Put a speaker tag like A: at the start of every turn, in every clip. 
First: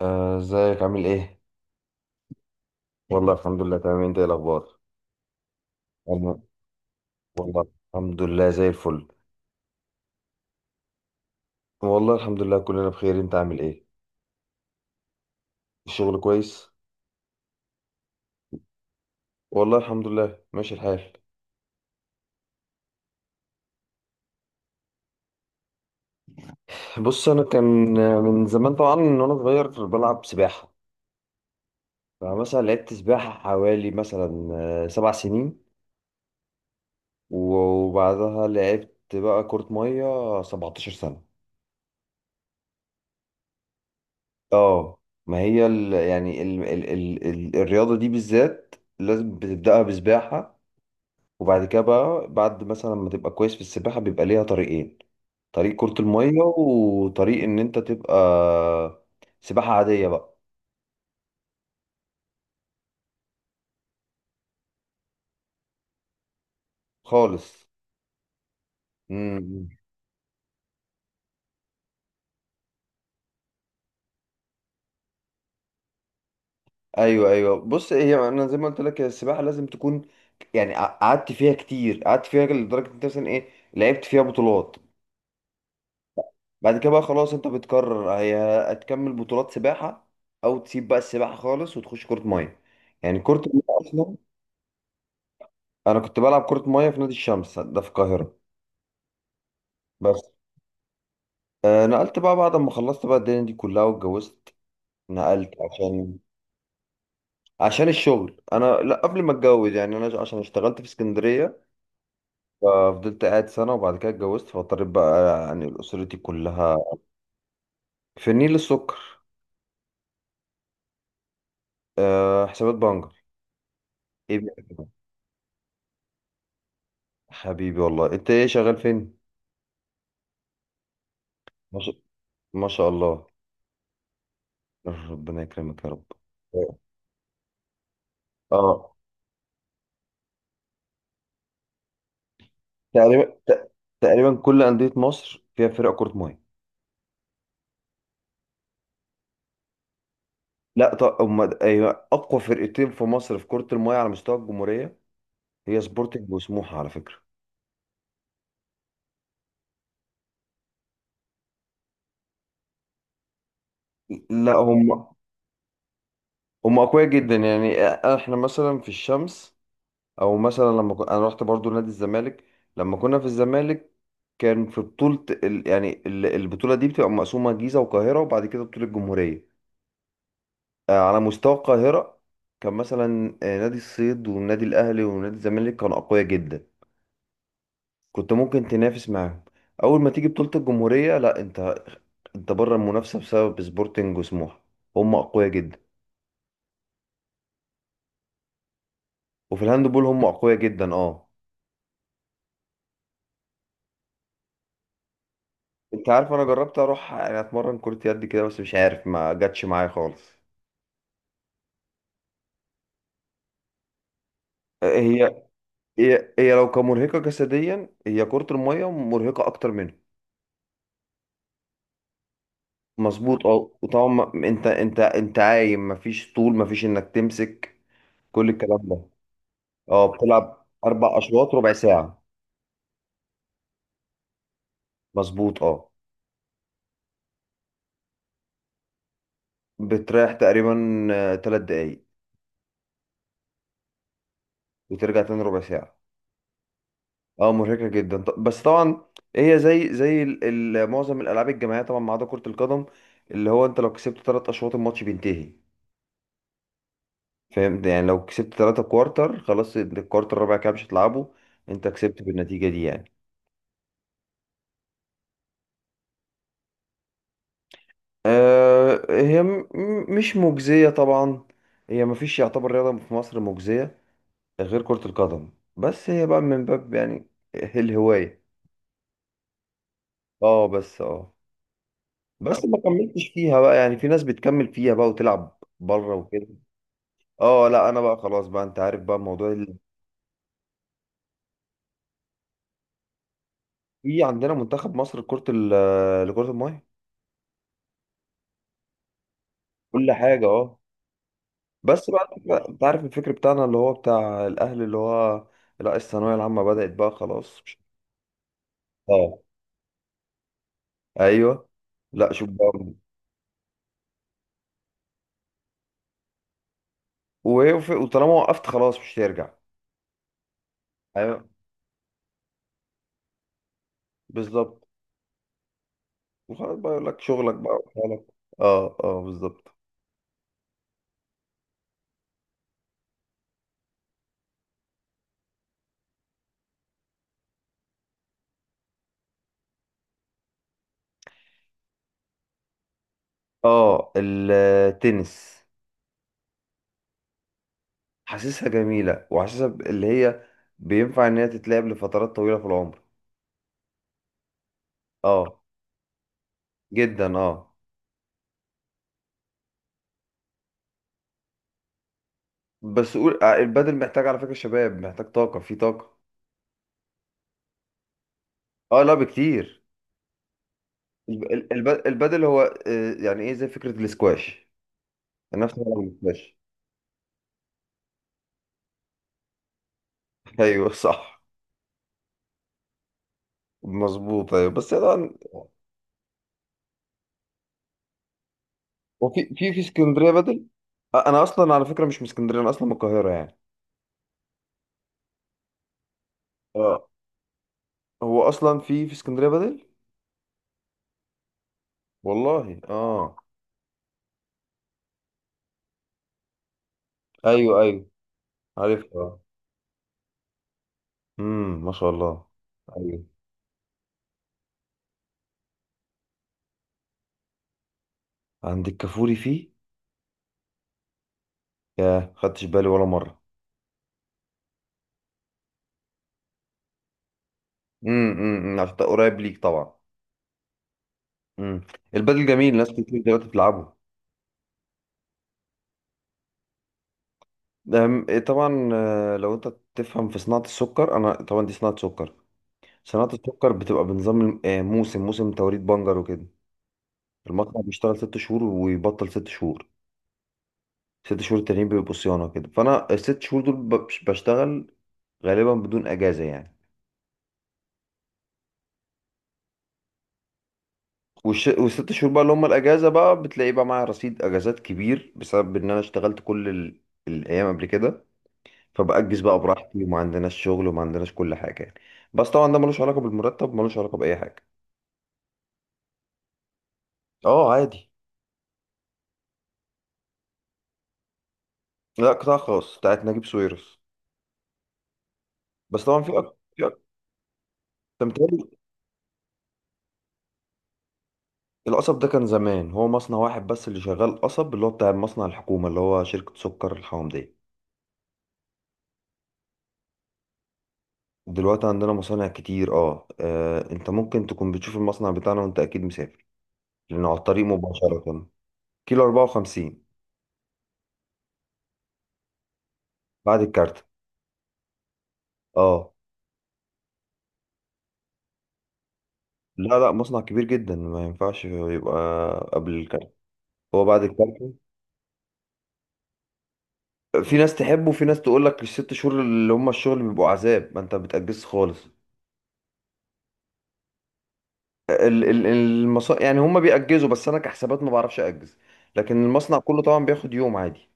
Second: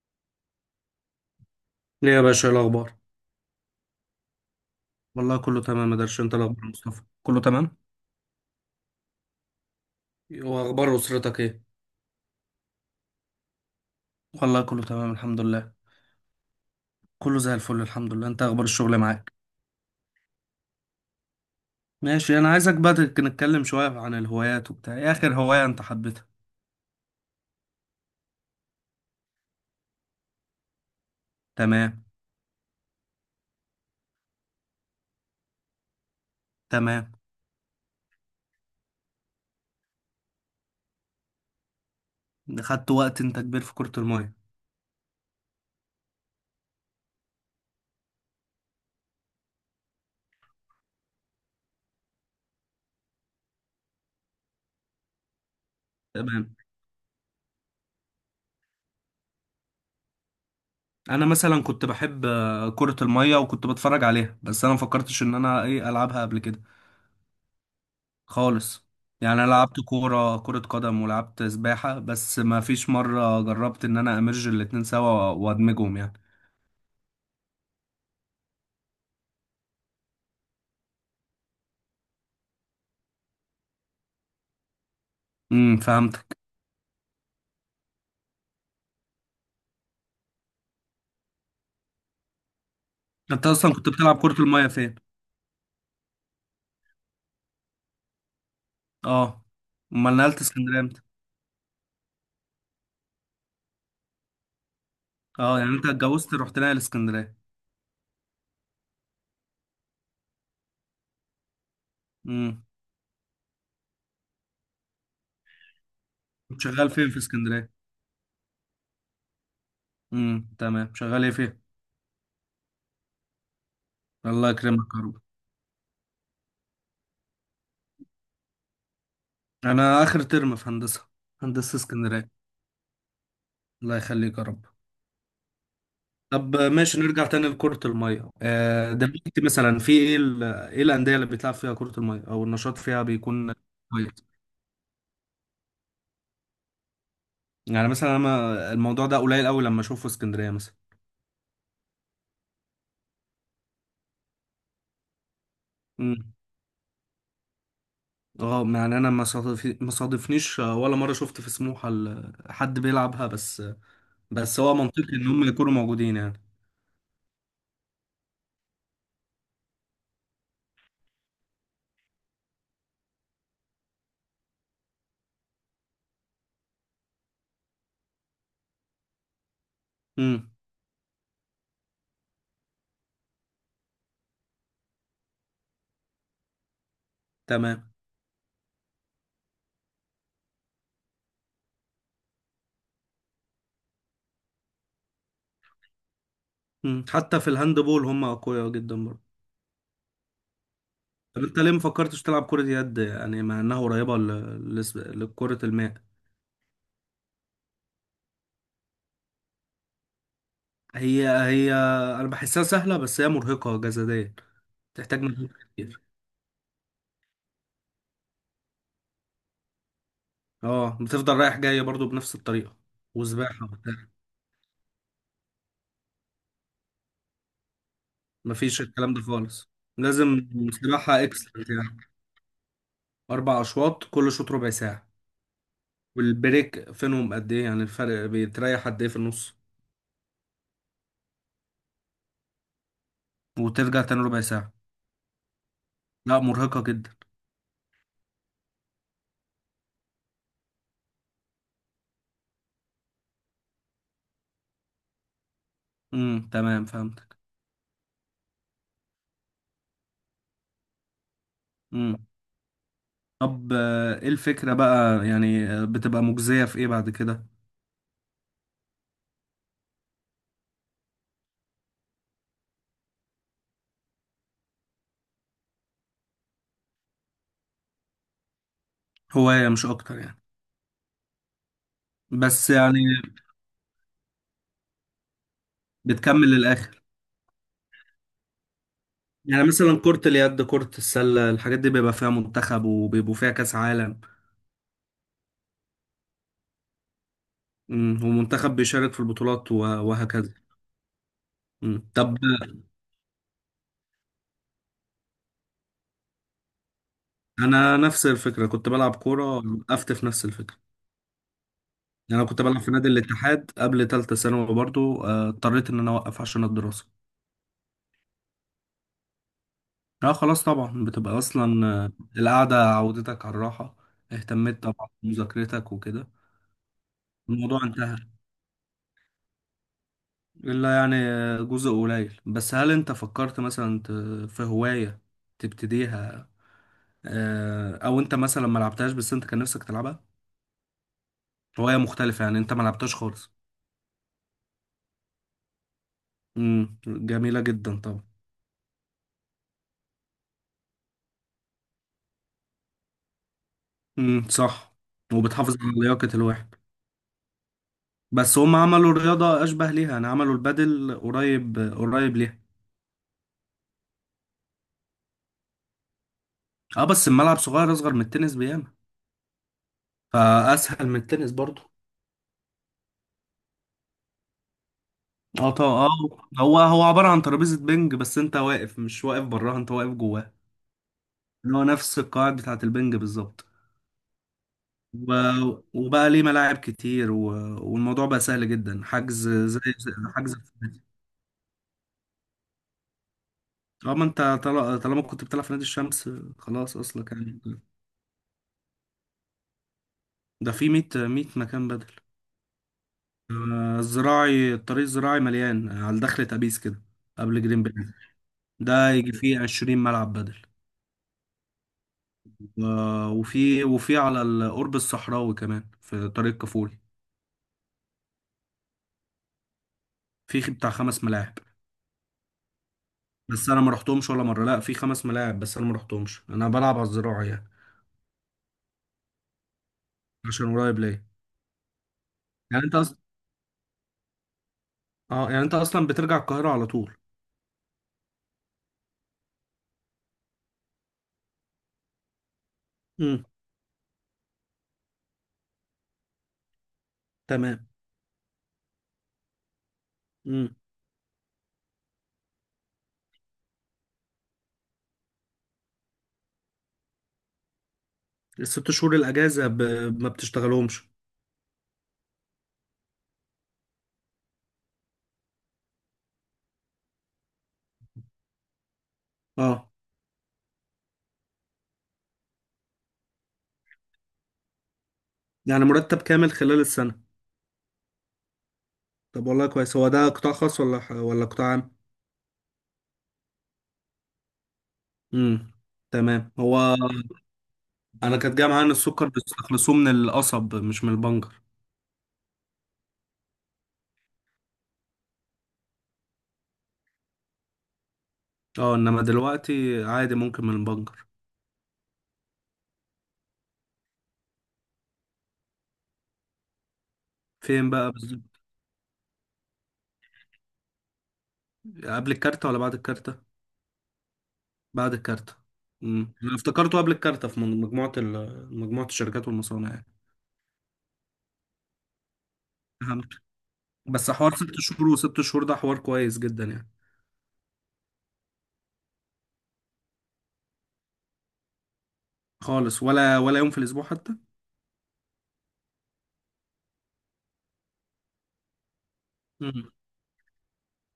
A: ازيك عامل ايه؟
B: ليه يا باشا؟ إيه الاخبار؟
A: والله الحمد لله تمام، انت ايه الاخبار؟
B: والله كله تمام يا درش، انت
A: والله.
B: الاخبار يا مصطفى؟ كله
A: والله
B: تمام.
A: الحمد لله زي الفل.
B: واخبار اسرتك ايه؟
A: والله الحمد لله كلنا بخير، انت عامل ايه؟
B: والله كله تمام الحمد لله.
A: الشغل كويس؟
B: كله زي الفل الحمد لله، انت اخبار الشغل معاك؟
A: والله الحمد لله ماشي الحال.
B: ماشي. انا عايزك بقى نتكلم شويه عن الهوايات وبتاع، ايه اخر هوايه انت حبيتها؟
A: بص، انا كان من زمان طبعا من وانا صغير بلعب سباحة.
B: تمام.
A: فمثلا لعبت سباحة حوالي مثلا 7 سنين.
B: تمام.
A: وبعدها لعبت بقى كرة مية 17 سنة.
B: خدت وقت، انت كبير في كره الميه؟
A: اه. ما هي ال يعني ال ال ال ال الرياضة دي بالذات لازم بتبدأها بسباحة. وبعد كده بقى، بعد مثلا ما تبقى كويس في السباحة، بيبقى ليها طريقين. طريق كرة المية
B: تمام.
A: وطريق ان انت تبقى سباحة عادية بقى.
B: انا مثلا كنت بحب كره الميه وكنت بتفرج عليها، بس انا ما فكرتش ان انا ايه العبها قبل كده.
A: خالص.
B: خالص. يعني انا
A: امم.
B: لعبت كره قدم ولعبت سباحه، بس ما فيش مره جربت ان انا امرج الاتنين سوا وادمجهم يعني.
A: ايوه، ايوه، بص، هي انا زي ما قلت لك، هي السباحة لازم تكون يعني قعدت فيها كتير، قعدت فيها لدرجة إن انت مثلا ايه، لعبت فيها بطولات.
B: فهمتك.
A: بعد كده بقى خلاص، انت بتقرر هي هتكمل بطولات سباحة او تسيب بقى السباحة خالص وتخش كرة مية. يعني كرة
B: انت
A: المية
B: اصلا كنت
A: اصلا.
B: بتلعب كره الميه فين؟
A: انا كنت بلعب كرة مية في نادي الشمس ده، في القاهرة.
B: اه. امال
A: بس
B: نقلت اسكندريه امتى؟
A: نقلت بقى بعد ما خلصت بقى الدنيا دي كلها واتجوزت. نقلت
B: اه، يعني انت
A: عشان
B: اتجوزت رحت ناقل اسكندريه؟
A: عشان الشغل. انا لا، قبل ما اتجوز يعني، انا عشان اشتغلت في اسكندريه،
B: امم.
A: ففضلت قاعد سنه وبعد كده اتجوزت فاضطريت بقى يعني اسرتي
B: كنت
A: كلها.
B: شغال فين في اسكندريه؟
A: في النيل السكر.
B: تمام. شغال ايه فين؟
A: حسابات بنجر. ايه
B: الله
A: بقى؟
B: يكرمك يا رب.
A: حبيبي والله، انت ايه شغال فين؟
B: انا اخر ترم في هندسه، هندسه
A: ما شاء
B: اسكندريه.
A: ما شاء الله.
B: الله يخليك يا رب.
A: ربنا يكرمك يا رب.
B: طب ماشي، نرجع تاني لكرة المية.
A: اه.
B: دلوقتي مثلا في ايه، ايه الأندية اللي بتلعب فيها كرة المية او النشاط فيها
A: تقريبا
B: بيكون
A: ت- تقريبا
B: كويس؟
A: كل انديه مصر فيها فرق كره ميه.
B: يعني مثلا انا الموضوع ده قليل قوي لما اشوفه في اسكندرية مثلا.
A: لا طب أيوة، أقوى فرقتين في مصر في كرة المية على مستوى الجمهورية هي سبورتنج
B: امم.
A: وسموحة على فكرة.
B: اه، يعني انا ما صادفنيش ولا مرة شفت في سموحة حد بيلعبها، بس
A: لا،
B: بس هو منطقي
A: هم
B: ان هم يكونوا موجودين يعني.
A: هم أقوياء جدا يعني. إحنا مثلا في الشمس، أو مثلا أنا رحت برضو نادي الزمالك. لما كنا في الزمالك كان في بطولة ال... يعني ال- البطولة دي بتبقى مقسومة جيزة والقاهرة، وبعد كده بطولة الجمهورية.
B: امم،
A: على مستوى القاهرة كان مثلا نادي الصيد والنادي الأهلي ونادي الزمالك كانوا أقوياء جدا.
B: تمام.
A: كنت ممكن تنافس معاهم. اول ما تيجي بطولة الجمهورية، لا، انت بره المنافسة بسبب سبورتنج وسموحة. هم اقوياء جدا.
B: حتى في الهاند بول هم اقوياء جدا برضه.
A: وفي الهاند بول هم اقوياء جدا، اه.
B: طب انت ليه ما فكرتش تلعب كرة يد يعني، مع انها قريبة لكرة الماء؟
A: انت عارف، انا جربت اروح يعني اتمرن كرة يد كده، بس مش عارف، ما جاتش معايا خالص.
B: هي هي، انا بحسها سهله، بس هي مرهقه جسديا، تحتاج
A: هي
B: مجهود كتير.
A: هي هي لو كمرهقة جسديا، هي كرة المية مرهقة اكتر منها.
B: اه، بتفضل رايح جاي برضو بنفس الطريقه،
A: مظبوط
B: وسباحه
A: اه،
B: وبتاع.
A: وطبعا انت عايم، مفيش طول، مفيش انك تمسك كل الكلام
B: مفيش
A: ده.
B: الكلام ده خالص.
A: اه،
B: لازم
A: بتلعب اربع
B: سباحه
A: اشواط
B: اكسترا
A: ربع
B: يعني،
A: ساعة.
B: اربع اشواط، كل شوط ربع ساعه.
A: مظبوط اه.
B: والبريك فينهم قد ايه؟ يعني الفرق بيتريح قد ايه في النص؟
A: بتريح تقريبا 3 دقايق
B: وترجع تاني ربع ساعه.
A: وترجع تاني ربع ساعة.
B: لا، مرهقه جدا.
A: اه مرهقة جدا، بس طبعا هي زي معظم الألعاب الجماعية طبعا ما عدا كرة القدم، اللي هو انت لو كسبت 3 أشواط الماتش بينتهي.
B: امم، تمام، فهمتك.
A: فاهم؟ يعني لو كسبت 3 كوارتر خلاص، انت الكوارتر الرابع كده مش هتلعبه، انت كسبت
B: امم.
A: بالنتيجة دي يعني.
B: طب، ايه الفكره بقى؟ يعني بتبقى مجزيه في ايه بعد كده؟
A: هي مش مجزية طبعا. هي مفيش يعتبر رياضة في مصر مجزية غير كرة القدم. بس هي بقى من باب يعني الهواية.
B: هوايه مش اكتر يعني.
A: اه بس اه. بس
B: بس
A: ما
B: يعني
A: كملتش فيها بقى، يعني في ناس بتكمل فيها بقى وتلعب بره وكده.
B: بتكمل للاخر؟
A: اه لا، انا بقى خلاص بقى، انت عارف بقى موضوع
B: يعني مثلا كرة اليد، كرة السلة، الحاجات دي بيبقى فيها منتخب وبيبقوا فيها كأس عالم.
A: في عندنا منتخب مصر لكرة المية.
B: مم. ومنتخب بيشارك في البطولات
A: كل حاجة
B: وهكذا.
A: اه.
B: مم.
A: بس بقى
B: طب،
A: انت عارف الفكر بتاعنا اللي هو بتاع الاهل اللي هو، لا الثانوية العامة بدأت بقى خلاص مش.
B: انا نفس الفكرة كنت بلعب
A: اه
B: كورة، وقفت في نفس الفكرة.
A: ايوه. لا،
B: يعني
A: شوف
B: انا كنت بلعب في
A: بقى.
B: نادي الاتحاد قبل تالتة ثانوي برضو، اضطريت ان انا اوقف عشان الدراسة.
A: وطالما وقفت خلاص مش هترجع.
B: اه خلاص طبعا، بتبقى
A: ايوه
B: اصلا القعدة عودتك على الراحة، اهتميت
A: بالظبط.
B: طبعا بمذاكرتك وكده،
A: وخلاص بقى يقول لك شغلك بقى
B: الموضوع انتهى.
A: وحالك. اه اه بالظبط.
B: إلا يعني جزء قليل، بس هل أنت فكرت مثلا في هواية تبتديها؟ أو أنت مثلا ما لعبتهاش بس أنت كان نفسك تلعبها، هواية مختلفة يعني أنت ما لعبتهاش خالص؟
A: اه، التنس.
B: جميلة جدا طبعا.
A: حاسسها جميلة وحاسسها اللي هي بينفع إن هي تتلعب لفترات طويلة في العمر.
B: امم، صح.
A: اه.
B: وبتحافظ على لياقة الواحد.
A: جدا اه.
B: بس هم عملوا رياضة أشبه ليها، يعني عملوا البادل قريب قريب ليها.
A: بس قول البادل محتاج على فكرة شباب، محتاج طاقة في طاقة.
B: أه بس الملعب صغير، أصغر من التنس بياما،
A: اه لا بكتير.
B: فأسهل من التنس برضه.
A: البادل هو يعني ايه زي فكرة الاسكواش،
B: اه
A: نفس
B: طبعا
A: فكرة
B: اه.
A: الاسكواش.
B: هو هو عبارة عن ترابيزة بينج، بس انت واقف مش واقف براها، انت واقف جواها.
A: ايوه صح.
B: اللي هو نفس القواعد بتاعة البنج بالظبط.
A: مظبوط ايوه بس طبعا
B: و... وبقى ليه ملاعب كتير، والموضوع بقى سهل جدا،
A: وفي
B: حجز
A: في في اسكندرية
B: حجز
A: بادل.
B: في النادي.
A: انا اصلا على فكرة مش من اسكندرية، انا اصلا من القاهرة يعني.
B: اه، ما انت طالما كنت بتلعب في نادي الشمس خلاص
A: اه،
B: اصلك يعني.
A: هو اصلا في اسكندرية بادل.
B: ده في 100 مكان بدل.
A: والله اه.
B: الطريق الزراعي مليان على دخلة أبيس كده، قبل
A: ايوه،
B: جرين
A: ايوه،
B: بلاد.
A: عارف.
B: ده يجي فيه 20 ملعب بدل.
A: امم، ما شاء الله. ايوه،
B: وفي على القرب الصحراوي كمان في طريق كفول،
A: عندك كفوري فيه.
B: في بتاع خمس ملاعب.
A: يا خدتش بالي ولا مره.
B: بس انا ما رحتهمش ولا مره. لا، في خمس ملاعب بس انا ما رحتهمش، انا بلعب على الزراعه يعني،
A: امم، امم، عشان ده قريب ليك طبعا.
B: عشان قريب ليا.
A: امم. البدل جميل،
B: يعني
A: ناس
B: انت اصلا،
A: كتير دلوقتي بتلعبه.
B: اه يعني انت اصلا بترجع القاهره على طول؟
A: إيه طبعا، لو انت تفهم في صناعه السكر، انا طبعا دي صناعه سكر. صناعه
B: امم،
A: السكر بتبقى بنظام موسم توريد بنجر وكده. المصنع
B: تمام.
A: بيشتغل 6 شهور ويبطل 6 شهور.
B: امم
A: ست شهور التانيين بيبقوا صيانه كده، فانا ال6 شهور دول بشتغل غالبا بدون اجازه يعني.
B: الست شهور الاجازه ما بتشتغلهمش؟
A: وال6 شهور بقى اللي هم الاجازه، بقى بتلاقي بقى معايا رصيد اجازات كبير بسبب ان انا اشتغلت كل الايام قبل كده، فبأجز بقى
B: اه،
A: براحتي وما عندناش شغل وما عندناش كل حاجه يعني. بس طبعا ده ملوش علاقه بالمرتب، ملوش علاقه باي حاجه.
B: يعني مرتب كامل خلال السنه؟
A: اه عادي.
B: طب والله كويس. هو ده قطاع خاص ولا ولا قطاع عام؟
A: لا، قطاع خاص بتاعت نجيب ساويرس.
B: امم،
A: بس طبعا
B: تمام. هو
A: أنت
B: انا كانت جايه
A: متهيألي.
B: معايا ان السكر بيستخلصوه من القصب مش من البنجر.
A: القصب ده كان زمان، هو مصنع واحد بس اللي شغال قصب، اللي هو بتاع مصنع الحكومه، اللي هو شركه سكر الحومديه.
B: اه، انما دلوقتي عادي ممكن من البنجر.
A: دلوقتي عندنا مصانع كتير اه، انت ممكن تكون بتشوف المصنع بتاعنا وانت اكيد مسافر، لأنه على الطريق
B: فين بقى
A: مباشرة.
B: بالظبط؟
A: كيلو 54.
B: قبل الكارتة ولا بعد الكارتة؟
A: بعد الكارت.
B: بعد الكارتة.
A: اه،
B: انا افتكرته قبل الكارتة في مجموعة الشركات والمصانع
A: لا،
B: يعني.
A: لا، مصنع كبير جدا ما ينفعش يبقى قبل
B: فهمت.
A: الكارت. هو بعد
B: بس حوار
A: الكارت.
B: ست شهور وست شهور ده حوار كويس جدا يعني.
A: في ناس تحبه وفي ناس تقول لك ال6 شهور اللي هم الشغل بيبقوا عذاب، ما انت بتأجز خالص.
B: خالص؟ ولا يوم في الأسبوع حتى؟
A: ال- ال- المصا يعني هم بيأجزوا، بس انا كحسابات ما بعرفش أجز، لكن المصنع
B: امم
A: كله طبعا بياخد يوم عادي.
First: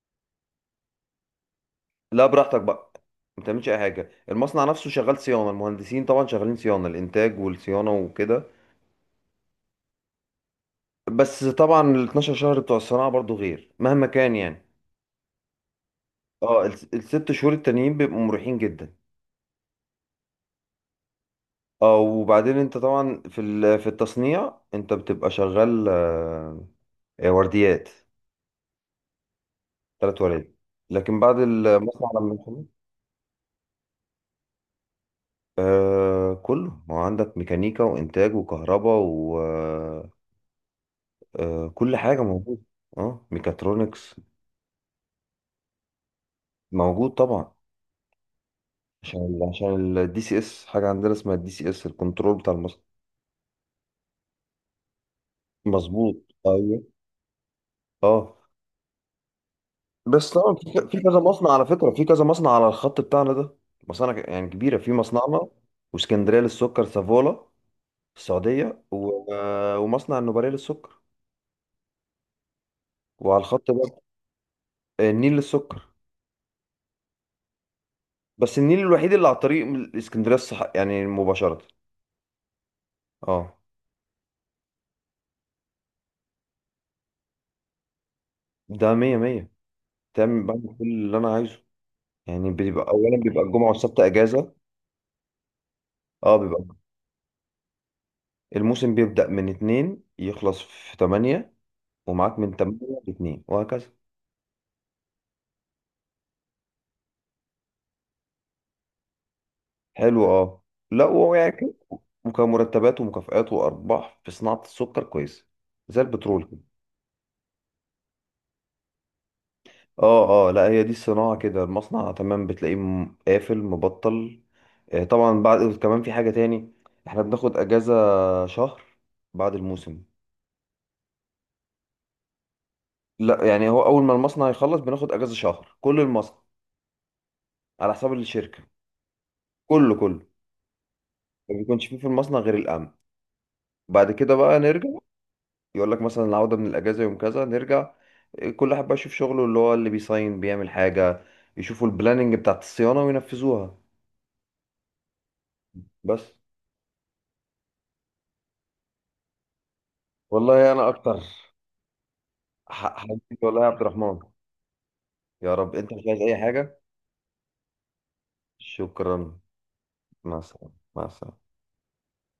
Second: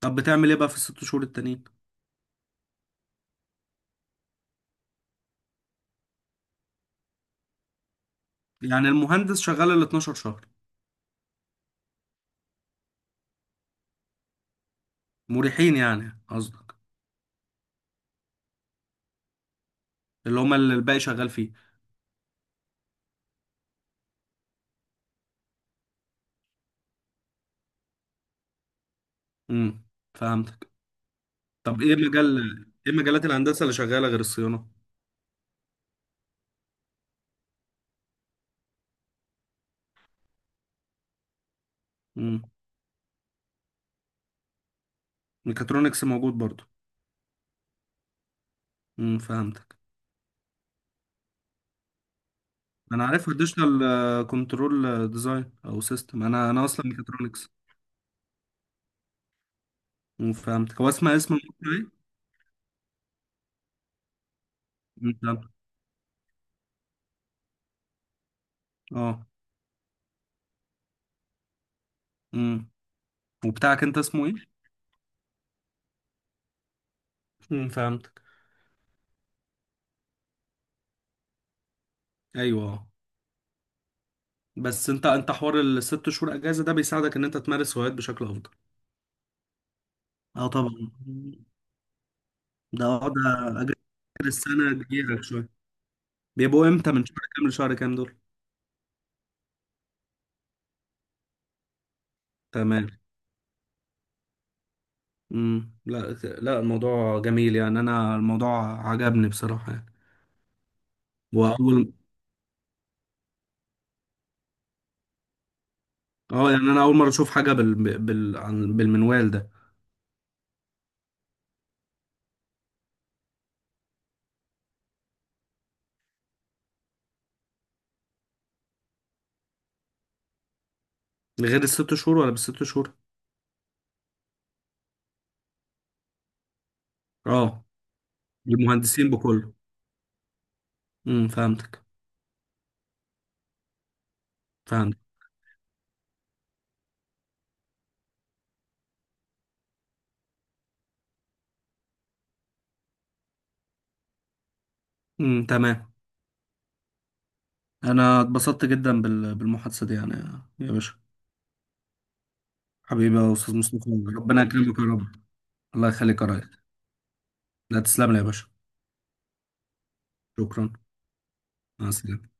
B: طب بتعمل ايه بقى في الست شهور التانيين؟
A: لا، براحتك بقى، ما بتعملش اي حاجه. المصنع نفسه شغال صيانه، المهندسين طبعا شغالين صيانه الانتاج والصيانه وكده.
B: يعني المهندس شغال ال 12 شهر؟
A: بس طبعا ال 12 شهر بتوع الصناعة برضو غير مهما كان يعني.
B: مريحين يعني
A: اه،
B: قصدك؟
A: ال6 شهور التانيين بيبقوا مريحين جدا.
B: اللي هما اللي الباقي شغال فيه؟
A: اه وبعدين انت طبعا في التصنيع انت بتبقى شغال ورديات.
B: امم
A: 3 ورديات.
B: فهمتك.
A: لكن بعد
B: طب ايه
A: المصنع لما
B: مجال،
A: يخلص،
B: ايه مجالات الهندسة اللي شغالة غير الصيانة؟
A: كله، ما هو عندك ميكانيكا وانتاج وكهرباء وكل حاجة
B: امم
A: موجودة. اه، ميكاترونكس
B: ميكاترونكس موجود برضو؟
A: موجود طبعا. عشان
B: فهمتك.
A: عشان الدي سي اس، حاجة عندنا اسمها الدي سي اس الكنترول بتاع المصنع.
B: انا عارف اديشنال كنترول ديزاين او
A: مظبوط
B: سيستم، انا
A: ايوه
B: اصلا ميكاترونكس.
A: اه، بس طبعا
B: فهمت،
A: في
B: هو
A: في
B: اسمها
A: كذا
B: اسم
A: مصنع على
B: المقطع
A: فكره،
B: ايه؟
A: في كذا مصنع على الخط بتاعنا ده. مصانع يعني كبيره. في مصنعنا
B: فهمت.
A: واسكندريه للسكر سافولا في السعوديه
B: اه.
A: و... آه، ومصنع النوبارية للسكر.
B: امم
A: وعلى الخط
B: وبتاعك انت
A: برضه
B: اسمه ايه؟
A: النيل للسكر.
B: فهمتك.
A: بس النيل الوحيد اللي على طريق من اسكندريه الصح يعني مباشره.
B: ايوه،
A: اه،
B: بس انت حوار الست شهور اجازه ده بيساعدك ان انت تمارس هوايات بشكل افضل؟
A: ده مية مية، تعمل
B: اه
A: بعمل كل
B: طبعا.
A: اللي انا عايزه. يعني
B: ده
A: بيبقى
B: اه
A: اولا بيبقى
B: ده
A: الجمعه
B: اجازه.
A: والسبت اجازه.
B: السنه كبيره شويه،
A: اه بيبقى
B: بيبقوا امتى من شهر كام لشهر كام دول؟
A: الموسم بيبدأ من اتنين يخلص في تمانية، ومعاك من
B: تمام.
A: تمانية لاتنين وهكذا.
B: امم، لا، لا الموضوع جميل يعني، انا الموضوع عجبني بصراحه يعني.
A: حلو اه. لا، هو يعني
B: واول
A: وكان مرتبات ومكافآت وأرباح في صناعة السكر كويسة، زي البترول
B: اه،
A: كده.
B: يعني انا اول مره اشوف حاجه بالمنوال ده.
A: اه، اه، لا هي دي الصناعة كده، المصنع تمام بتلاقيه قافل مبطل. طبعا بعد كمان في حاجة تاني، احنا بناخد أجازة شهر بعد الموسم.
B: غير الست شهور ولا بالست شهور؟
A: لا يعني، هو أول ما المصنع يخلص بناخد أجازة شهر كل المصنع،
B: اه،
A: على حساب الشركة.
B: للمهندسين بكله؟
A: كله كله. ما
B: فهمتك.
A: بيكونش فيه في المصنع غير الأمن. بعد كده بقى نرجع،
B: فهمت.
A: يقول لك مثلا العودة من الأجازة يوم كذا، نرجع. كل واحد بقى يشوف شغله، اللي هو اللي بيصين بيعمل حاجة، يشوفوا البلاننج بتاعت الصيانة وينفذوها.
B: امم، تمام.
A: بس.
B: انا اتبسطت جدا بالمحادثه دي يعني.
A: والله
B: يا
A: أنا
B: باشا،
A: أكتر.
B: حبيبي يا
A: حبيبي
B: استاذ
A: والله يا عبد
B: مصطفى.
A: الرحمن.
B: ربنا يكرمك يا رب.
A: يا رب.
B: الله
A: أنت مش عايز
B: يخليك يا
A: أي
B: ريس.
A: حاجة؟
B: لا، تسلم لي يا باشا.
A: شكرا. مع السلامة،
B: شكرا.
A: مع السلامة.
B: مع السلامه.